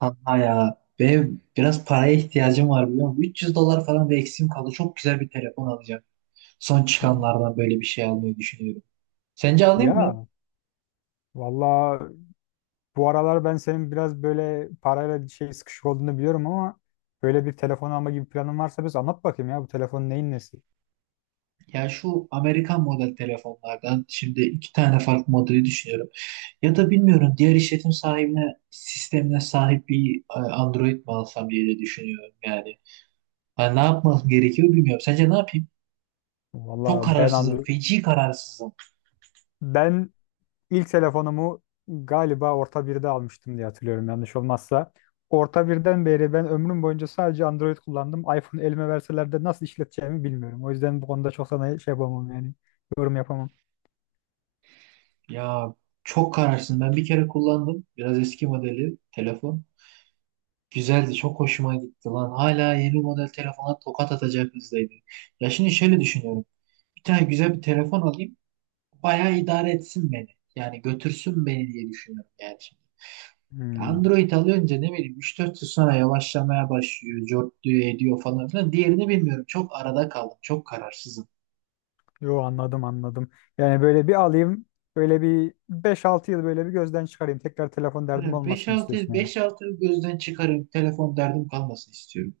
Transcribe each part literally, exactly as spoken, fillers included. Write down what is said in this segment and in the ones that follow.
Kanka ya benim biraz paraya ihtiyacım var biliyor musun? üç yüz dolar falan bir eksiğim kaldı. Çok güzel bir telefon alacağım. Son çıkanlardan böyle bir şey almayı düşünüyorum. Sence alayım mı? Ya valla bu aralar ben senin biraz böyle parayla şey sıkışık olduğunu biliyorum ama böyle bir telefon alma gibi planın varsa biz anlat bakayım ya bu telefonun neyin nesi? Ya şu Amerikan model telefonlardan şimdi iki tane farklı modeli düşünüyorum. Ya da bilmiyorum diğer işletim sahibine sistemine sahip bir e, Android mi alsam diye de düşünüyorum yani. Ha, ne yapmam gerekiyor bilmiyorum. Sence ne yapayım? Valla Çok ben kararsızım. Android Feci kararsızım. ben ilk telefonumu galiba orta birde almıştım diye hatırlıyorum yanlış olmazsa. Orta birden beri ben ömrüm boyunca sadece Android kullandım. iPhone elime verseler de nasıl işleteceğimi bilmiyorum. O yüzden bu konuda çok sana şey yapamam yani. Yorum yapamam. Ya çok kararsızım. Ben bir kere kullandım. Biraz eski modeli telefon. Güzeldi, çok hoşuma gitti lan. Hala yeni model telefona tokat atacak hızdaydı. Ya şimdi şöyle düşünüyorum. Bir tane güzel bir telefon alayım, bayağı idare etsin beni. Yani götürsün beni diye düşünüyorum yani şimdi. Hmm. Android alınca ne bileyim üç dört yıl sonra yavaşlamaya başlıyor, cortluyor, ediyor falan filan. Diğerini bilmiyorum. Çok arada kaldım, çok kararsızım. Yo, anladım anladım. Yani böyle bir alayım, böyle bir beş altı yıl böyle bir gözden çıkarayım. Tekrar telefon derdim Hani beş olmasın altı yıl, istiyorsun yani. beş altı yıl gözden çıkarayım, telefon derdim kalmasın istiyorum.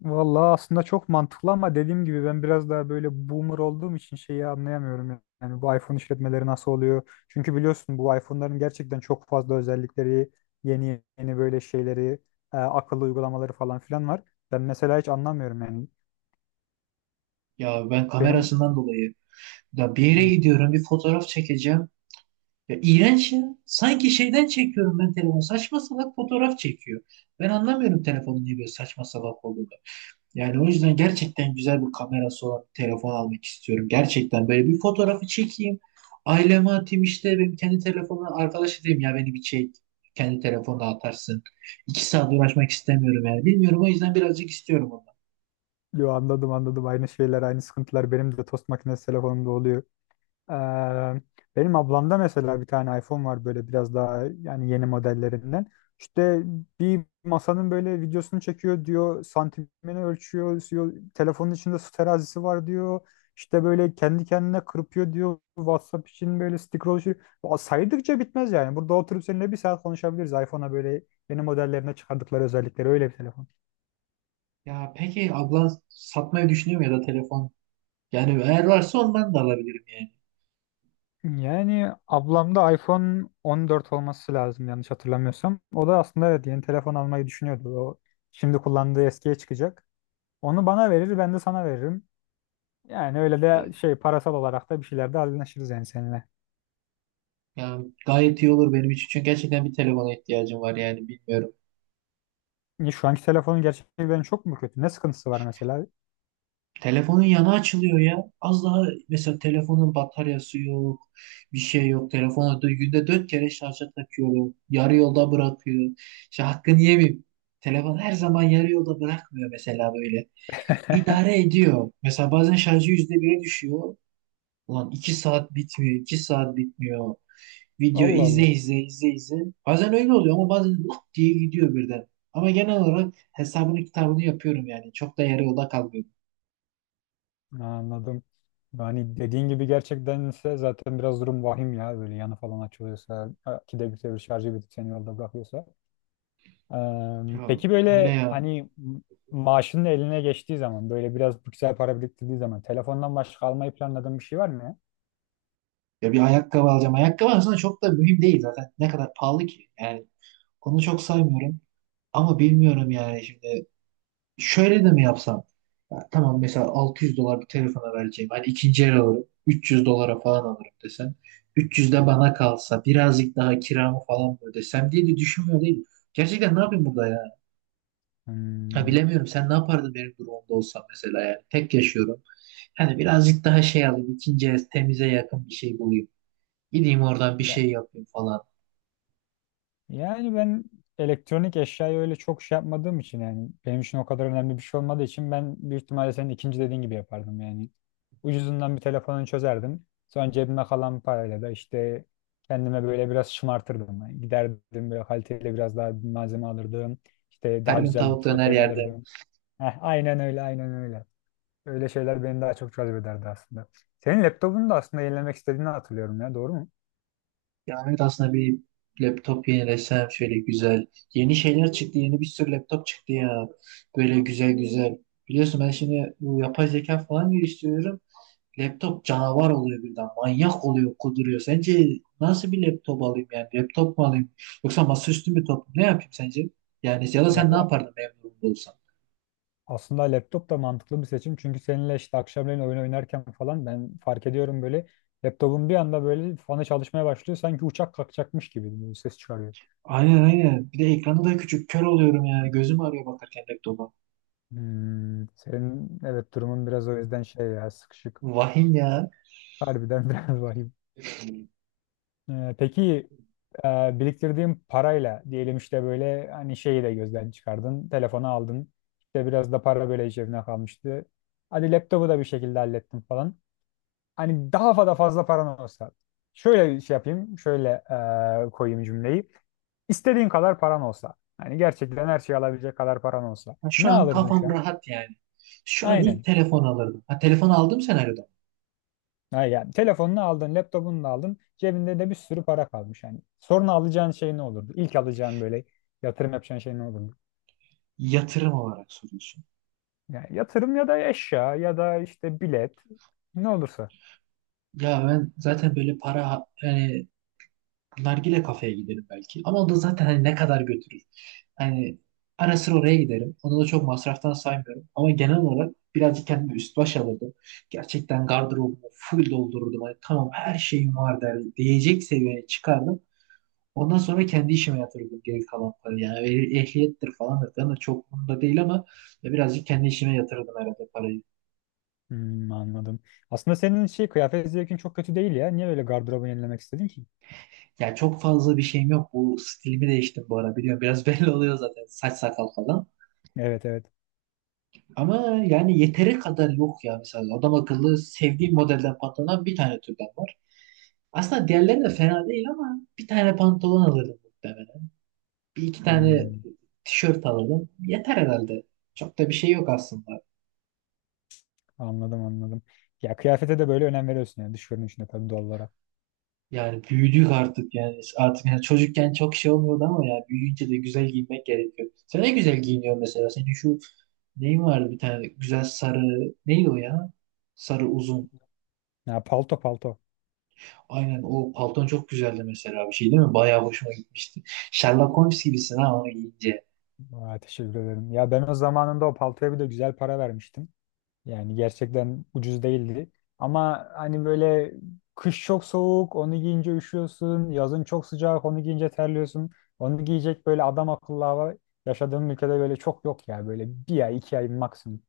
Vallahi aslında çok mantıklı ama dediğim gibi ben biraz daha böyle boomer olduğum için şeyi anlayamıyorum. Yani bu iPhone işletmeleri nasıl oluyor? Çünkü biliyorsun bu iPhone'ların gerçekten çok fazla özellikleri, yeni yeni böyle şeyleri, e, akıllı uygulamaları falan filan var. Ben mesela hiç anlamıyorum yani. Ya ben Benim kamerasından dolayı ya bir yere Hı, gidiyorum, bir fotoğraf çekeceğim. Ya iğrenç ya. Sanki şeyden çekiyorum ben telefonu. Saçma salak fotoğraf çekiyor. Ben anlamıyorum telefonun niye böyle saçma salak olduğunu. Yani o yüzden gerçekten güzel bir kamerası olan bir telefon almak istiyorum. Gerçekten böyle bir fotoğrafı çekeyim. Aileme atayım işte benim kendi telefonuma arkadaş diyeyim ya beni bir çek. Kendi telefonuna atarsın. İki saat uğraşmak istemiyorum yani. Bilmiyorum o yüzden birazcık istiyorum ondan. yo, anladım anladım aynı şeyler, aynı sıkıntılar benim de tost makinesi telefonumda oluyor. Eee, Benim ablamda mesela bir tane iPhone var böyle biraz daha yani yeni modellerinden. İşte bir masanın böyle videosunu çekiyor diyor, santimini ölçüyor diyor, telefonun içinde su terazisi var diyor. İşte böyle kendi kendine kırpıyor diyor. WhatsApp için böyle scroll şey- ya saydıkça bitmez yani. Burada oturup seninle bir saat konuşabiliriz. iPhone'a böyle yeni modellerine çıkardıkları özellikleri öyle bir telefon. Ya peki ablan satmayı düşünüyor mu ya da telefon? Yani eğer varsa ondan da alabilirim yani. Yani ablamda iPhone on dört olması lazım yanlış hatırlamıyorsam. O da aslında evet yeni telefon almayı düşünüyordu. O şimdi kullandığı eskiye çıkacak. Onu bana verir ben de sana veririm. Yani öyle Ya, de şey parasal olarak da bir şeylerde anlaşırız yani seninle. ya gayet iyi olur benim için. Çünkü gerçekten bir telefona ihtiyacım var yani bilmiyorum. Niye? Şu anki telefonun gerçekten çok mu kötü? Ne sıkıntısı var mesela? Telefonun yanı açılıyor ya. Az daha mesela telefonun bataryası yok. Bir şey yok. Telefonu da günde dört kere şarja takıyorum. Yarı yolda bırakıyor. İşte hakkını yemeyeyim. Telefon her zaman yarı yolda bırakmıyor mesela böyle. İdare ediyor. Mesela bazen şarjı yüzde bire düşüyor. Ulan iki saat bitmiyor, iki saat bitmiyor. Video Allah izle Allah. izle izle izle. Bazen öyle oluyor ama bazen lap diye gidiyor birden. Ama genel olarak hesabını kitabını yapıyorum yani. Çok da yarı yolda kalmıyorum. Anladım. Yani dediğin gibi gerçekten ise zaten biraz durum vahim ya. Böyle yanı falan açılıyorsa, ki de bir şarjı bitip seni yolda bırakıyorsa. Ee, Ya peki öyle böyle ya. hani maaşının eline geçtiği zaman, böyle biraz güzel para biriktirdiği zaman telefondan başka almayı planladığın bir şey var mı ya? Ya bir ayakkabı alacağım. Ayakkabı aslında çok da mühim değil zaten. Ne kadar pahalı ki. Yani onu çok saymıyorum. Ama bilmiyorum yani şimdi. Şöyle de mi yapsam? Ya tamam mesela altı yüz dolar bir telefona vereceğim. Hani ikinci el alırım. üç yüz dolara falan alırım desen. üç yüz de bana kalsa birazcık daha kiramı falan mı ödesem diye de düşünmüyor değil. Gerçekten ne yapayım burada ya? Ha, Hmm. bilemiyorum sen ne yapardın benim durumumda olsan mesela yani. Tek yaşıyorum. Hani birazcık daha şey alayım. İkinci el temize yakın bir şey bulayım. Gideyim oradan bir şey yapayım falan. Yani ben elektronik eşyayı öyle çok şey yapmadığım için, yani benim için o kadar önemli bir şey olmadığı için, ben büyük ihtimalle senin ikinci dediğin gibi yapardım yani. Ucuzundan bir telefonunu çözerdim. Sonra cebime kalan parayla da işte kendime böyle biraz şımartırdım. Yani giderdim böyle kaliteli biraz daha bir malzeme alırdım. İşte Her daha gün güzel bir tavuk döner protein yerde. alırdım. Heh, aynen öyle aynen öyle. Öyle şeyler beni daha çok cezbederdi aslında. Senin laptopunu da aslında yenilemek istediğini hatırlıyorum ya, doğru mu? Ya evet aslında bir laptop yenilesem şöyle güzel. Yeni şeyler çıktı. Yeni bir sürü laptop çıktı ya. Böyle güzel güzel. Biliyorsun ben şimdi bu yapay zeka falan geliştiriyorum. Laptop canavar oluyor birden. Manyak oluyor, kuduruyor. Sence nasıl bir laptop alayım yani? Laptop mu alayım? Yoksa masaüstü mü top? Ne yapayım sence? Yani ya da sen ne Vallahi. yapardın memnun durumda olsan? Aslında laptop da mantıklı bir seçim. Çünkü seninle işte akşamleyin oyun oynarken falan ben fark ediyorum, böyle laptopun bir anda böyle fanı çalışmaya başlıyor. Sanki uçak kalkacakmış gibi bir ses çıkarıyor. Aynen aynen. Bir de ekranı da küçük. Kör oluyorum yani. Gözüm ağrıyor bakarken laptopa. Hmm, senin evet durumun biraz o yüzden şey ya, sıkışık. Vahim ya. Harbiden biraz vahim. Ee, peki, e, biriktirdiğin parayla diyelim işte böyle hani şeyi de gözden çıkardın. Telefonu aldın. İşte biraz da para böyle cebine kalmıştı. Hadi laptopu da bir şekilde hallettin falan. Hani daha fazla fazla paran olsa. Şöyle şey yapayım, şöyle e, koyayım cümleyi. İstediğin kadar paran olsa. Hani gerçekten her şeyi alabilecek kadar paran olsa. Ha, şu Ne an alırdın şu kafam an? rahat yani. Şu an ilk Aynen. telefon alırdım. Ha, telefon aldığım senaryoda. Mı? Ha, yani telefonunu aldın, laptopunu da aldın. Cebinde de bir sürü para kalmış. Yani sonra alacağın şey ne olurdu? İlk alacağın böyle yatırım yapacağın şey ne olurdu? Yatırım olarak soruyorsun. Yani yatırım ya da eşya ya da işte bilet, ne olursa. Ya ben zaten böyle para yani nargile kafeye giderim belki. Ama o da zaten hani ne kadar götürür. Hani ara sıra oraya giderim. Onu da çok masraftan saymıyorum. Ama genel olarak birazcık kendime üst baş alırdım. Gerçekten gardırobumu full doldururdum. Hani tamam her şeyim var derdim. Diyecek seviyeye çıkardım. Ondan sonra kendi işime yatırdım geri kalan parayı. Yani eh- ehliyettir falandır falan da çok bunda değil ama ya birazcık kendi işime yatırdım herhalde parayı. Hmm, anladım. Aslında senin şey kıyafet zevkin çok kötü değil ya. Niye böyle gardırobunu yenilemek istedin ki? Ya çok fazla bir şeyim yok. Bu stilimi değiştim bu ara biliyorum. Biraz belli oluyor zaten saç sakal falan. Evet, evet. Ama yani yeteri kadar yok ya mesela. Adam akıllı sevdiğim modelden pantolon bir tane türden var. Aslında diğerleri de fena değil ama bir tane pantolon alırdım muhtemelen. Bir iki tane Hmm, tişört alırdım. Yeter herhalde. Çok da bir şey yok aslında. anladım anladım. Ya kıyafete de böyle önem veriyorsun yani, dış görünüşüne tabii, doğal olarak. Yani büyüdük artık yani. Artık yani çocukken çok şey olmuyordu ama ya büyüyünce de güzel giyinmek gerekiyor. Sen ne güzel giyiniyorsun mesela. Senin şu neyin vardı bir tane güzel sarı neydi o ya? Sarı uzun. Ya, palto, palto. Aynen o palton çok güzeldi mesela bir şey değil mi? Bayağı hoşuma gitmişti. Sherlock Holmes gibisin ha onu giyince. Aa, teşekkür ederim. Ya ben o zamanında o paltoya bir de güzel para vermiştim. Yani gerçekten ucuz değildi. Ama hani böyle kış çok soğuk, onu giyince üşüyorsun. Yazın çok sıcak, onu giyince terliyorsun. Onu giyecek böyle adam akıllı hava yaşadığım ülkede böyle çok yok ya. Böyle bir ay, iki ay maksimum.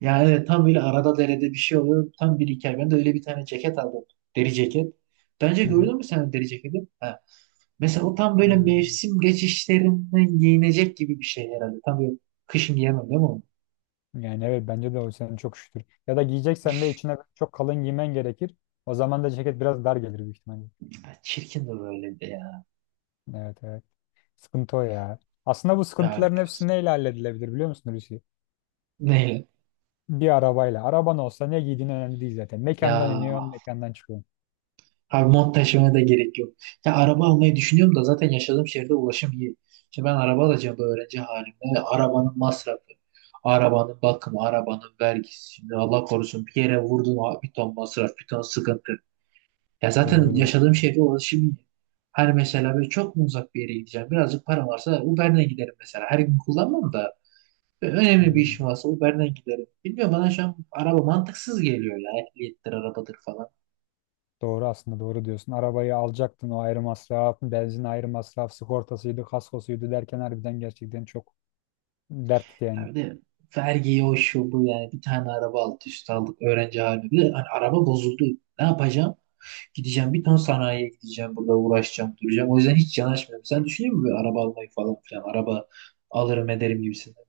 Yani evet, tam böyle arada derede bir şey oluyor. Tam bir hikaye. Ben de öyle bir tane ceket aldım. Deri ceket. Bence Hı gördün mü sen o deri ceketi? Ha. Mesela o tam böyle hı. mevsim geçişlerinden giyinecek gibi bir şey herhalde. Tam böyle kışın giyemem değil mi onu? Yani evet, bence de o senin çok şükür. Ya da giyeceksen de içine çok kalın giymen gerekir. O zaman da ceket biraz dar gelir büyük ihtimalle. Ya çirkin de böyle de ya. Evet, evet. Sıkıntı o ya. Aslında bu Ya sıkıntıların hepsi biraz. neyle halledilebilir biliyor musun Hulusi? Neyle? Bir arabayla. Araban olsa ne giydiğin önemli değil zaten. Mekandan Ya iniyorsun, mekandan çıkıyorsun. abi mont taşımaya da gerek yok. Ya araba almayı düşünüyorum da zaten yaşadığım şehirde ulaşım iyi. Şimdi ben araba alacağım bu öğrenci halimde. Arabanın masrafı. Arabanın bakımı, arabanın vergisi. Şimdi Allah korusun bir yere vurdun abi bir ton masraf, bir ton sıkıntı. Ya zaten Doğru, doğru. yaşadığım şehre ulaşım iyi. Hani mesela böyle çok mu uzak bir yere gideceğim? Birazcık param varsa Uber'den giderim mesela. Her gün kullanmam da böyle önemli bir Hmm. işim varsa Uber'den giderim. Bilmiyorum bana şu an araba mantıksız geliyor ya. Ehliyettir, arabadır falan. Doğru, aslında doğru diyorsun. Arabayı alacaktın o ayrı masraf, benzin ayrı masraf, sigortasıydı, kaskosuydu derken harbiden gerçekten çok dert Ya yani. bir de vergiyi o şu bu yani. Bir tane araba alt üst aldık öğrenci halinde. Bir de hani araba bozuldu. Ne yapacağım? Gideceğim bir ton sanayiye gideceğim. Burada uğraşacağım, duracağım. O yüzden hiç yanaşmıyorum. Sen düşünüyor musun böyle araba almayı falan filan? Araba alırım ederim gibisinden.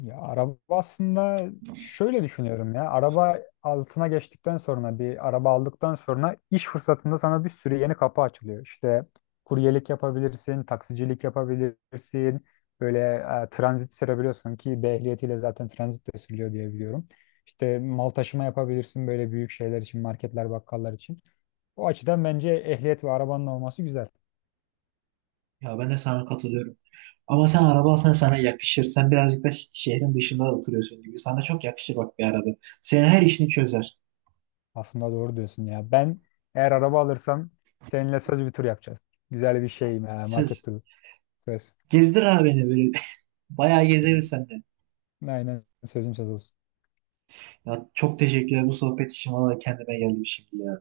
Ya araba aslında şöyle düşünüyorum ya. Araba altına geçtikten sonra, bir araba aldıktan sonra iş fırsatında sana bir sürü yeni kapı açılıyor. İşte kuryelik yapabilirsin, taksicilik yapabilirsin. Böyle e, transit sürebiliyorsun, ki B ehliyetiyle zaten transit de sürülüyor diye biliyorum. İşte mal taşıma yapabilirsin böyle büyük şeyler için, marketler, bakkallar için. O açıdan bence ehliyet ve arabanın olması güzel. Ya ben de sana katılıyorum. Ama sen araba alsan sana yakışır. Sen birazcık da ş- şehrin dışında oturuyorsun gibi. Sana çok yakışır bak bir araba. Senin her işini çözer. Aslında doğru diyorsun ya. Ben eğer araba alırsam seninle söz bir tur yapacağız. Güzel bir şey, e, market Söz. turu. Söz. Gezdir abi beni böyle. Bayağı Hı. gezeriz seninle. Aynen, sözüm söz olsun. Ya çok teşekkürler bu sohbet için. Vallahi kendime geldim şimdi ya.